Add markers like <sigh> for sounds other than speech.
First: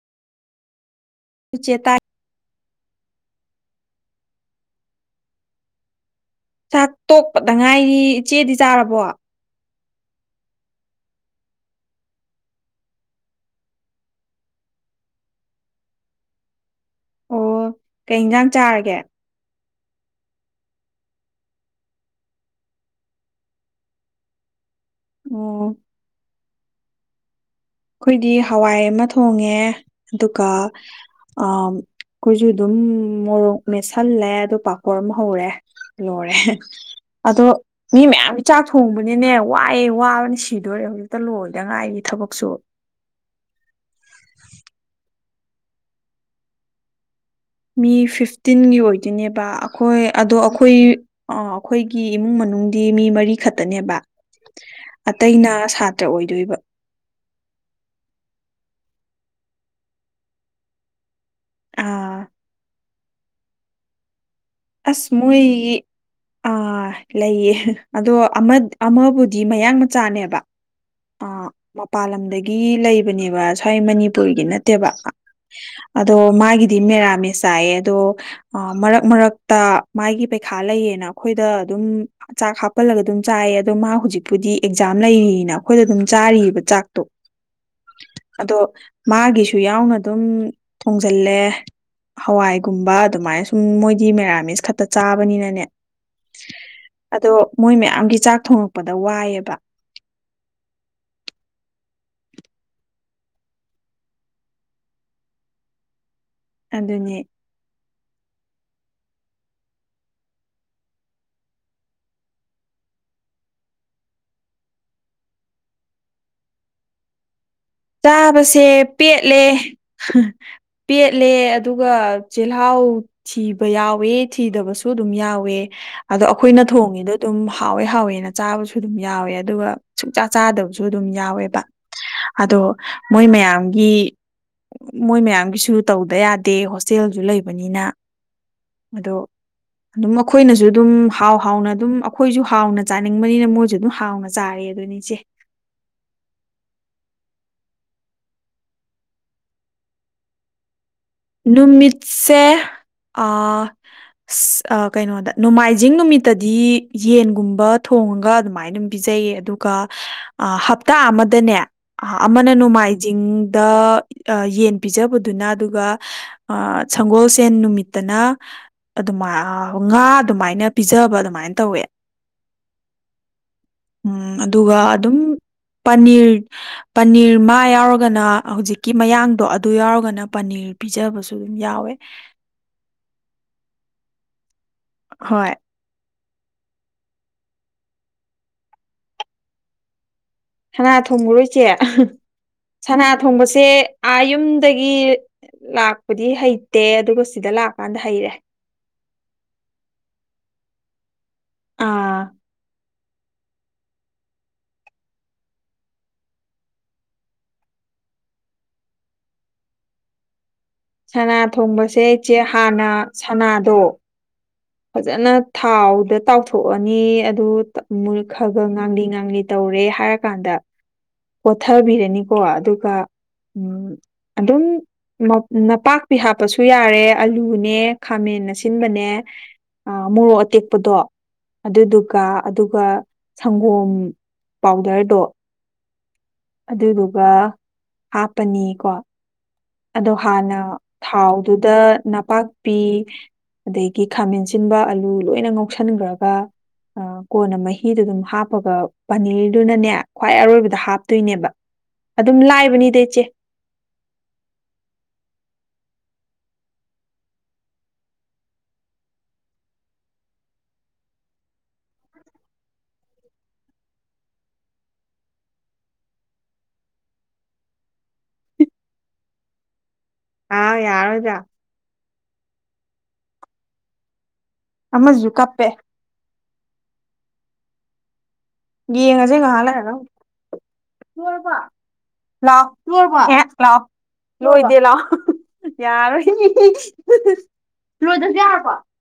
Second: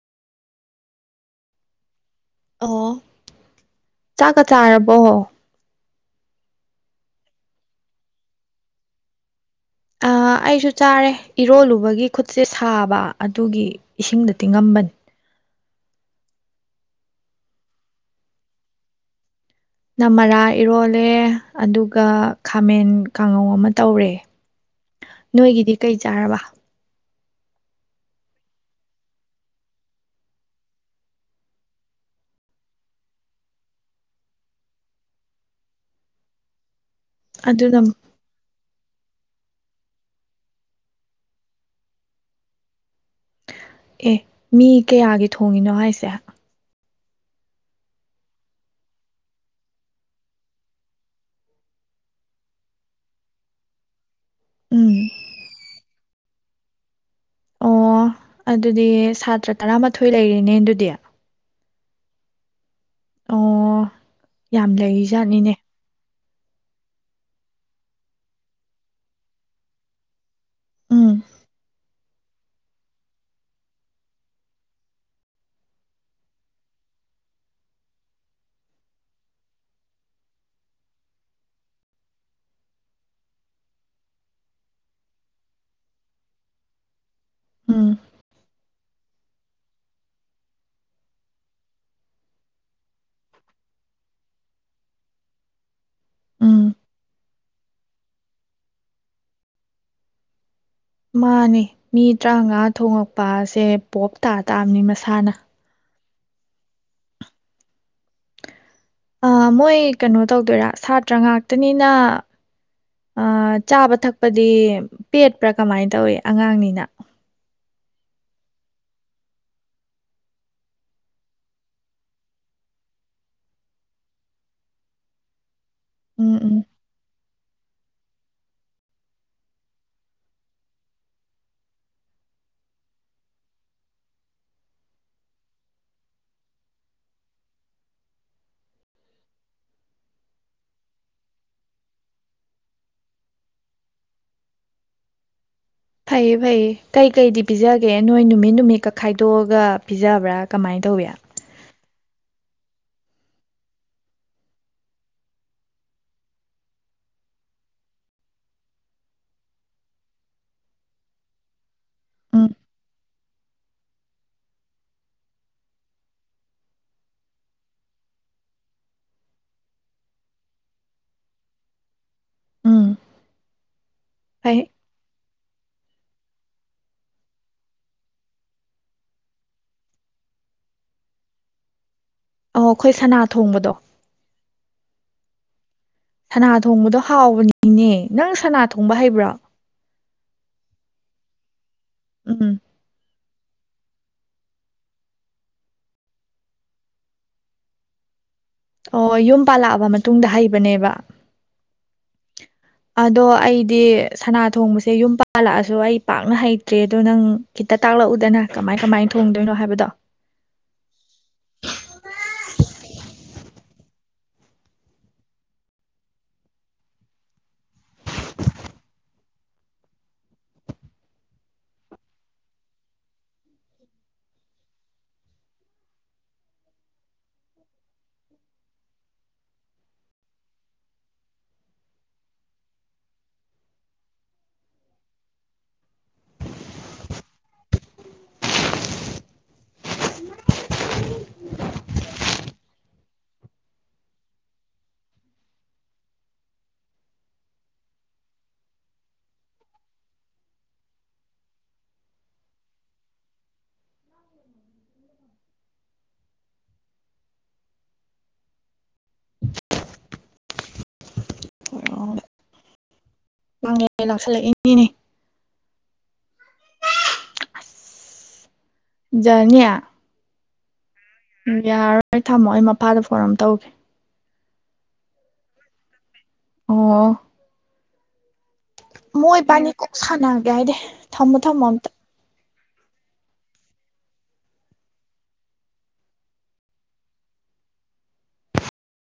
ꯆꯦ ꯇꯥꯏ ꯑꯣ ꯆꯥꯛꯀ ꯆꯥꯔꯕꯣ ꯆꯥꯛ ꯇꯣꯛꯄꯗ ꯉꯥꯏꯔꯤ ꯏꯆꯦꯗꯤ ꯆꯥꯔꯕꯣ ꯑꯩꯁꯨ ꯆꯥꯔꯦ ꯏꯔꯣꯜꯂꯨꯕꯒꯤ ꯈꯨꯠꯁꯦ ꯁꯥꯕ ꯑꯗꯨꯒꯤ ꯏꯁꯤꯡꯗ ꯇꯤꯡꯉꯝꯕꯅꯤ ꯑꯣ ꯀꯩ ꯏꯟꯁꯥꯡ ꯆꯥꯔꯒꯦ ꯅꯃꯔꯥ ꯏꯔꯣꯜꯂꯦ ꯑꯗꯨꯒ ꯈꯥꯃꯦꯟ ꯀꯥꯡꯉꯧ ꯑꯃ ꯇꯧꯔꯦ ꯅꯣꯏꯒꯤꯗꯤ ꯑꯣ ꯀꯩ ꯆꯥꯔꯕ ꯑꯩꯈꯣꯏꯗꯤ ꯍꯋꯥꯏ ꯑꯃ ꯊꯣꯡꯉꯦ ꯑꯗꯨꯒ ꯑꯩꯈꯣꯏꯁꯨ ꯑꯗꯨꯝ ꯃꯣꯔꯣꯛ ꯃꯦꯠꯁꯜꯂꯦ ꯑꯗꯨ ꯄꯥꯀꯣꯔ ꯑꯃ ꯍꯧꯔꯦ ꯂꯣꯏꯔꯦ ꯑꯗꯣ ꯑꯗꯨꯅ ꯃꯤ ꯃꯌꯥꯝ ꯆꯥꯛ ꯊꯣꯡꯕꯅꯤꯅꯦ ꯋꯥꯏꯑꯦ ꯋꯥꯕꯅ ꯁꯤꯗꯣꯔꯦ ꯍꯧꯖꯤꯛꯇ ꯂꯣꯏꯗꯉꯥꯏꯒꯤ ꯊꯕꯛꯁꯨ ꯑꯦ ꯃꯤ ꯀꯌꯥꯒꯤ ꯊꯣꯡꯉꯤꯅꯣ ꯍꯥꯏꯁꯦ ꯃꯤ ꯐꯤꯐꯇꯤꯟꯒꯤ ꯑꯣꯏꯗꯣꯏꯅꯦꯕ ꯑꯩꯈꯣꯏ ꯑꯗꯣ ꯑꯩꯈꯣꯏ ꯑꯩꯈꯣꯏꯒꯤ ꯏꯃꯨꯡ ꯃꯅꯨꯡꯗꯤ ꯃꯤ ꯃꯔꯤ ꯈꯠꯇꯅꯦꯕ ꯎꯝ ꯑꯇꯩꯅ ꯁꯥ ꯇ ꯑꯣꯏꯗꯣꯏꯕ ꯑꯣ ꯑꯗꯨꯗꯤ ꯁꯇ꯭ꯔ ꯇꯔꯥꯃꯥꯊꯣꯏ ꯂꯩꯔꯤꯅꯦ ꯑꯗꯨꯗꯤ ꯑꯥ ꯑꯣ ꯌꯥꯝ ꯑꯁ ꯂꯩꯔꯤꯖꯥꯠꯅꯤꯅꯦ ꯃꯣꯏꯒꯤ ꯑꯥ ꯂꯩꯌꯦ ꯑꯗꯣ ꯑꯃ-ꯑꯃꯕꯨꯗꯤ ꯃꯌꯥꯡ ꯃꯆꯥꯅꯦꯕ ꯎꯝ ꯑꯥ ꯃꯄꯥꯟ ꯂꯝꯗꯒꯤ ꯂꯩꯕꯅꯦꯕ ꯁ꯭ꯋꯥꯏ ꯃꯅꯤꯄꯨꯔꯒꯤ ꯅꯠꯇꯦꯕ ꯑꯗꯣ ꯃꯥꯒꯤꯗꯤ ꯃꯦꯔꯥꯃꯦ ꯆꯥꯏꯌꯦ ꯑꯗꯣ ꯃꯔꯛ ꯃꯔꯛ ꯇ ꯃꯥꯒꯤ ꯄꯩꯈꯥ ꯂꯩꯌꯦꯅ ꯑꯩꯈꯣꯏꯗ ꯑꯗꯨꯝ ꯆꯥꯛ ꯍꯥꯞꯄꯜꯂꯒ ꯑꯗꯨꯝ ꯆꯥꯏꯌꯦ ꯑꯗꯣ ꯃꯥ ꯍꯧꯖꯤꯛꯄꯨꯗꯤ ꯑꯦꯛꯖꯥꯝ ꯂꯩꯌꯦꯅ ꯑꯩꯈꯣꯏꯗ ꯑꯗꯨꯝ ꯆꯥꯔꯤꯑꯕ ꯆꯥꯛꯇꯣ ꯎꯝ ꯑꯗꯣ ꯃꯥꯒꯤꯁꯨ ꯌꯥꯎꯅ ꯑꯗꯨꯝ ꯊꯣꯡꯖꯜꯂꯦ ꯍꯋꯥꯏꯒꯨꯝꯕ ꯑꯗꯨꯃꯥꯏꯅ ꯁꯨꯝ ꯃꯣꯏꯗꯤ ꯃꯦꯔ ꯃꯤꯁ ꯈꯠꯇ ꯆꯥꯕꯅꯤꯅꯅꯦ ꯎꯝ ꯑꯗꯣ ꯃꯣꯏ ꯃꯌꯥꯝꯒꯤ ꯆꯥꯛ ꯊꯣꯡꯉꯛꯄꯗ ꯋꯥꯏꯌꯦꯕ ꯃꯥꯅꯤ ꯃꯤ ꯇꯔꯥꯃꯉꯥ ꯊꯣꯉꯛꯄꯁꯦ ꯄꯣꯞ ꯇꯥ ꯇꯥꯕꯅꯤ ꯃꯁꯥꯅ ꯑꯗꯨꯅꯦ ꯑꯥ-ꯃꯣꯏ ꯀꯩꯅꯣ ꯇꯧꯗꯣꯏꯔꯥ ꯁꯥꯇ꯭ꯔ ꯉꯥꯛꯇꯅꯤꯅ ꯆꯥꯕ ꯊꯛꯄꯗꯤ ꯄꯦꯠꯄ꯭ꯔꯥ ꯀꯃꯥꯏꯅ ꯇꯧꯏ ꯑꯉꯥꯡꯅꯤꯅ ꯆꯥꯕꯁꯦ ꯄꯦꯠꯂꯦ ꯍꯥ ꯄꯦꯠꯂꯦ ꯑꯗꯨꯒ ꯆꯤꯜꯍꯥꯎ ꯊꯤꯕ ꯌꯥꯎꯋꯦ ꯊꯤꯗꯕꯁꯨ ꯑꯗꯨꯝ ꯌꯥꯎꯋꯦ ꯑꯗꯣ ꯎꯝ ꯎꯝ ꯑꯩꯈꯣꯏꯅ ꯊꯣꯡꯉꯤꯗꯣ ꯑꯗꯨꯝ ꯍꯥꯎꯋꯦ-ꯍꯥꯎꯋꯦ ꯅ ꯆꯥꯕꯁꯨ ꯑꯗꯨꯝ ꯌꯥꯎꯋꯦ ꯑꯗꯨꯒ ꯁꯨꯡꯆꯥ ꯆꯥꯗꯕꯁꯨ ꯑꯗꯨꯝ ꯌꯥꯎꯋꯦꯕ ꯑꯗꯣ ꯃꯣꯏ ꯃꯌꯥꯝꯒꯤ ꯃꯣꯏ ꯃꯌꯥꯝꯒꯤꯁꯨ ꯇꯧꯗ ꯌꯥꯗꯦ ꯍꯣꯁꯇꯦꯜꯁꯨ ꯂꯩꯕꯅꯤꯅ ꯑꯗꯣ ꯑꯗꯨꯝ ꯑꯩꯈꯣꯏꯅꯁꯨ ꯑꯗꯨꯝ ꯍꯥꯎ ꯍꯥꯎꯅ ꯑꯗꯨꯝ ꯑꯩꯈꯣꯏꯁꯨ ꯍꯥꯎꯅ ꯆꯥꯅꯤꯡꯕꯅꯤꯅ ꯃꯣꯏꯁꯨ ꯑꯗꯨꯝ ꯍꯥꯎꯅ ꯆꯥꯔꯦ ꯑꯗꯨꯅꯦ ꯏꯆꯦ ꯐꯩꯌꯦ-ꯐꯩꯌꯦ ꯀꯩ-ꯀꯩꯗꯤ ꯄꯤꯖꯒꯦ ꯅꯣꯏ ꯅꯨꯃꯤꯠ ꯅꯨꯃꯤꯠꯀ ꯈꯥꯏꯗꯣꯛꯑꯒ ꯄꯤꯖꯕ꯭ꯔꯥ ꯀꯃꯥꯏꯅ ꯇꯧꯋꯤ ꯅꯨꯃꯤꯠꯁꯦ ꯀꯩꯅꯣꯗ ꯅꯣꯡꯃꯥꯏꯖꯤꯡ ꯅꯨꯃꯤꯠꯇꯗꯤ ꯌꯦꯟꯒꯨꯝꯕ ꯊꯣꯡꯉꯒ ꯑꯗꯨꯃꯥꯏꯅ ꯑꯗꯨꯝ ꯄꯤꯖꯩꯌꯦ ꯑꯗꯨꯒ ꯍꯞꯇꯥ ꯑꯃꯗꯅꯦ ꯎꯝ ꯑꯃꯅ ꯅꯣꯡꯃꯥꯥꯏ ꯖꯤꯡꯗ ꯑ ꯌꯦꯟ ꯄꯤꯖꯕꯗꯨꯅ ꯑꯗꯨꯒ ꯍꯥ ꯁꯪꯒꯣꯜꯁꯦꯟ ꯅꯨꯃꯤꯠꯇꯅ ꯑꯗꯨꯃꯥꯏ ꯉꯥ ꯑꯗꯨꯃꯥꯏꯅ ꯄꯤꯖꯕ ꯑꯗꯨꯃꯥꯏꯅ ꯇꯧꯋꯦ ꯎꯝ ꯎꯨꯝ ꯐꯩ ꯑꯗꯨꯒ ꯑꯗꯨꯝ ꯄꯅꯤꯔ-ꯄꯅꯤꯔ ꯃꯥ ꯌꯥꯎꯔꯒꯅ ꯍꯧꯖꯤꯛꯀꯤ ꯃꯌꯥꯡꯗꯣ ꯑꯗꯨ ꯌꯥꯎꯔꯒꯅ ꯄꯅꯤꯔ ꯄꯤꯖꯕꯁꯨ ꯌꯥꯎꯋꯦ ꯑꯣ ꯑꯈꯣꯏ ꯁꯅꯥ ꯊꯣꯡꯕꯗꯣ ꯍꯣꯏ ꯁꯅꯥ ꯊꯣꯡꯕꯗꯣ ꯍꯥꯎꯕꯅꯤꯅꯦ ꯅꯪ ꯁꯅꯥ ꯊꯣꯡꯕ ꯍꯩꯕꯔ ꯁꯅꯥ ꯊꯣꯡꯕꯔꯣ ꯏꯁꯦ ꯑꯍ ꯎꯝ ꯁꯅꯥ ꯊꯣꯡꯕꯁꯦ ꯑꯥ ꯌꯨꯝꯗꯒꯤ ꯂꯥꯛꯄꯗꯤ ꯍꯩꯇꯦ ꯑꯗꯨꯒ ꯁꯤꯗ ꯂꯥꯛꯀꯥꯟꯗ ꯍꯩꯔꯦ ꯑꯣ ꯌꯨꯝ ꯄꯥꯜꯂꯛꯑꯕ ꯃꯇꯨꯡꯗ ꯍꯩꯕꯅꯦꯕ ꯑꯥ ꯑꯗꯣ ꯑꯩꯗꯤ ꯁꯅꯥ ꯊꯣꯡꯕꯁꯦ ꯌꯨꯝ ꯄꯥꯜꯂꯛꯑꯁꯨ ꯑꯩ ꯄꯥꯛꯅ ꯍꯩꯇ꯭ꯔꯦ ꯑꯗꯣ ꯅꯪ ꯈꯤꯇ ꯇꯥꯛꯂꯛꯎꯗꯅ ꯀꯃꯥꯏ-ꯀꯃꯥꯏꯅ ꯊꯣꯡꯗꯣꯏꯅꯣ ꯍꯥꯏꯕꯗꯣ ꯁꯅꯥ ꯊꯣꯡꯕꯁꯦ ꯏꯆꯦ ꯍꯥꯟꯅ ꯁꯅꯥ ꯗꯣ ꯐꯖꯅ ꯊꯥꯎꯗ ꯇꯥꯎꯊꯣꯛꯑꯅꯤ ꯑꯗꯨ ꯃꯨꯜ ꯈꯒ ꯉꯥꯡꯂꯤ ꯉꯥꯡꯂꯤ ꯇꯧꯔꯦ ꯍꯥꯏꯔꯀꯥꯟꯗ ꯀꯣꯊꯕꯤꯔꯅꯤꯀꯣ ꯑꯗꯨꯒ ꯎꯝ ꯑꯗꯨꯝ ꯃꯞ ꯅꯄꯥꯛꯄꯤ ꯍꯥꯞꯄꯁꯨ ꯌꯥꯔꯦ ꯑꯂꯨꯅꯦ ꯈꯥꯃꯦꯟ ꯑꯁꯤꯟꯕꯅꯦ ꯑꯥ ꯃꯣꯔꯣꯛ ꯑꯇꯦꯛꯄꯗꯣ ꯑꯗꯨꯗꯨꯒ ꯑꯗꯨꯒ ꯁꯪꯒꯣꯝ ꯄꯥꯎꯗꯔꯗꯣ ꯑꯗꯨꯗꯨꯒ ꯍꯥꯞꯄꯅꯤꯀꯣ ꯑꯗꯣ ꯍꯥꯟꯅ ꯊꯥꯎꯗꯨꯗ ꯅꯄꯥꯛꯄꯤ ꯑꯗꯒꯤ ꯈꯥꯃꯦꯟꯁꯤꯟꯕ ꯑꯂꯨ ꯂꯣꯏꯅ ꯉꯧꯁꯟꯒꯔꯥꯒ ꯑ ꯀꯣꯟꯅ ꯃꯍꯤꯗꯨ ꯗꯨꯝ ꯍꯥꯞꯄꯒ ꯄꯅꯤꯔꯗꯨꯅꯅꯦ ꯈ꯭ꯋꯥꯏ ꯑꯔꯣꯏꯕꯗ ꯍꯥꯞꯇꯣꯏꯅꯦꯕ ꯑꯗꯨꯝ ꯂꯥꯏꯕꯅꯤꯗ ꯏꯆꯦ ꯑꯣ <unintelligible> ꯑꯁ ꯖꯥꯅꯤ ꯑꯥꯏ ꯌꯥꯔꯣꯏꯗ ꯊꯝꯃꯣ ꯑꯩ ꯃꯄꯥꯗ ꯐꯣꯟ ꯑꯝ ꯇꯧꯒꯦ ꯑꯃꯖꯨ ꯀꯞꯄꯦ ꯑꯣ ꯌꯦꯡꯉꯁꯦ ꯃꯣꯏ ꯉꯥꯏꯍꯥꯛ ꯕꯥꯅꯤ ꯂꯩꯔꯒ ꯀꯣꯛ ꯑꯃꯨꯛ꯫ ꯁꯥꯟꯅꯒꯦ ꯍꯥꯏꯗꯦ ꯊꯝꯃꯣ ꯊꯝꯃꯣ ꯑꯝꯇ ꯂꯥꯑꯣ ꯂꯣꯏꯔꯕꯣ ꯑꯦ ꯂꯥꯑꯣ ꯂꯣꯏꯗꯦ ꯂꯥꯑꯣ ꯌꯥꯔꯣꯏ ꯂꯣꯏꯗꯖꯨ ꯌꯥꯔꯕꯣ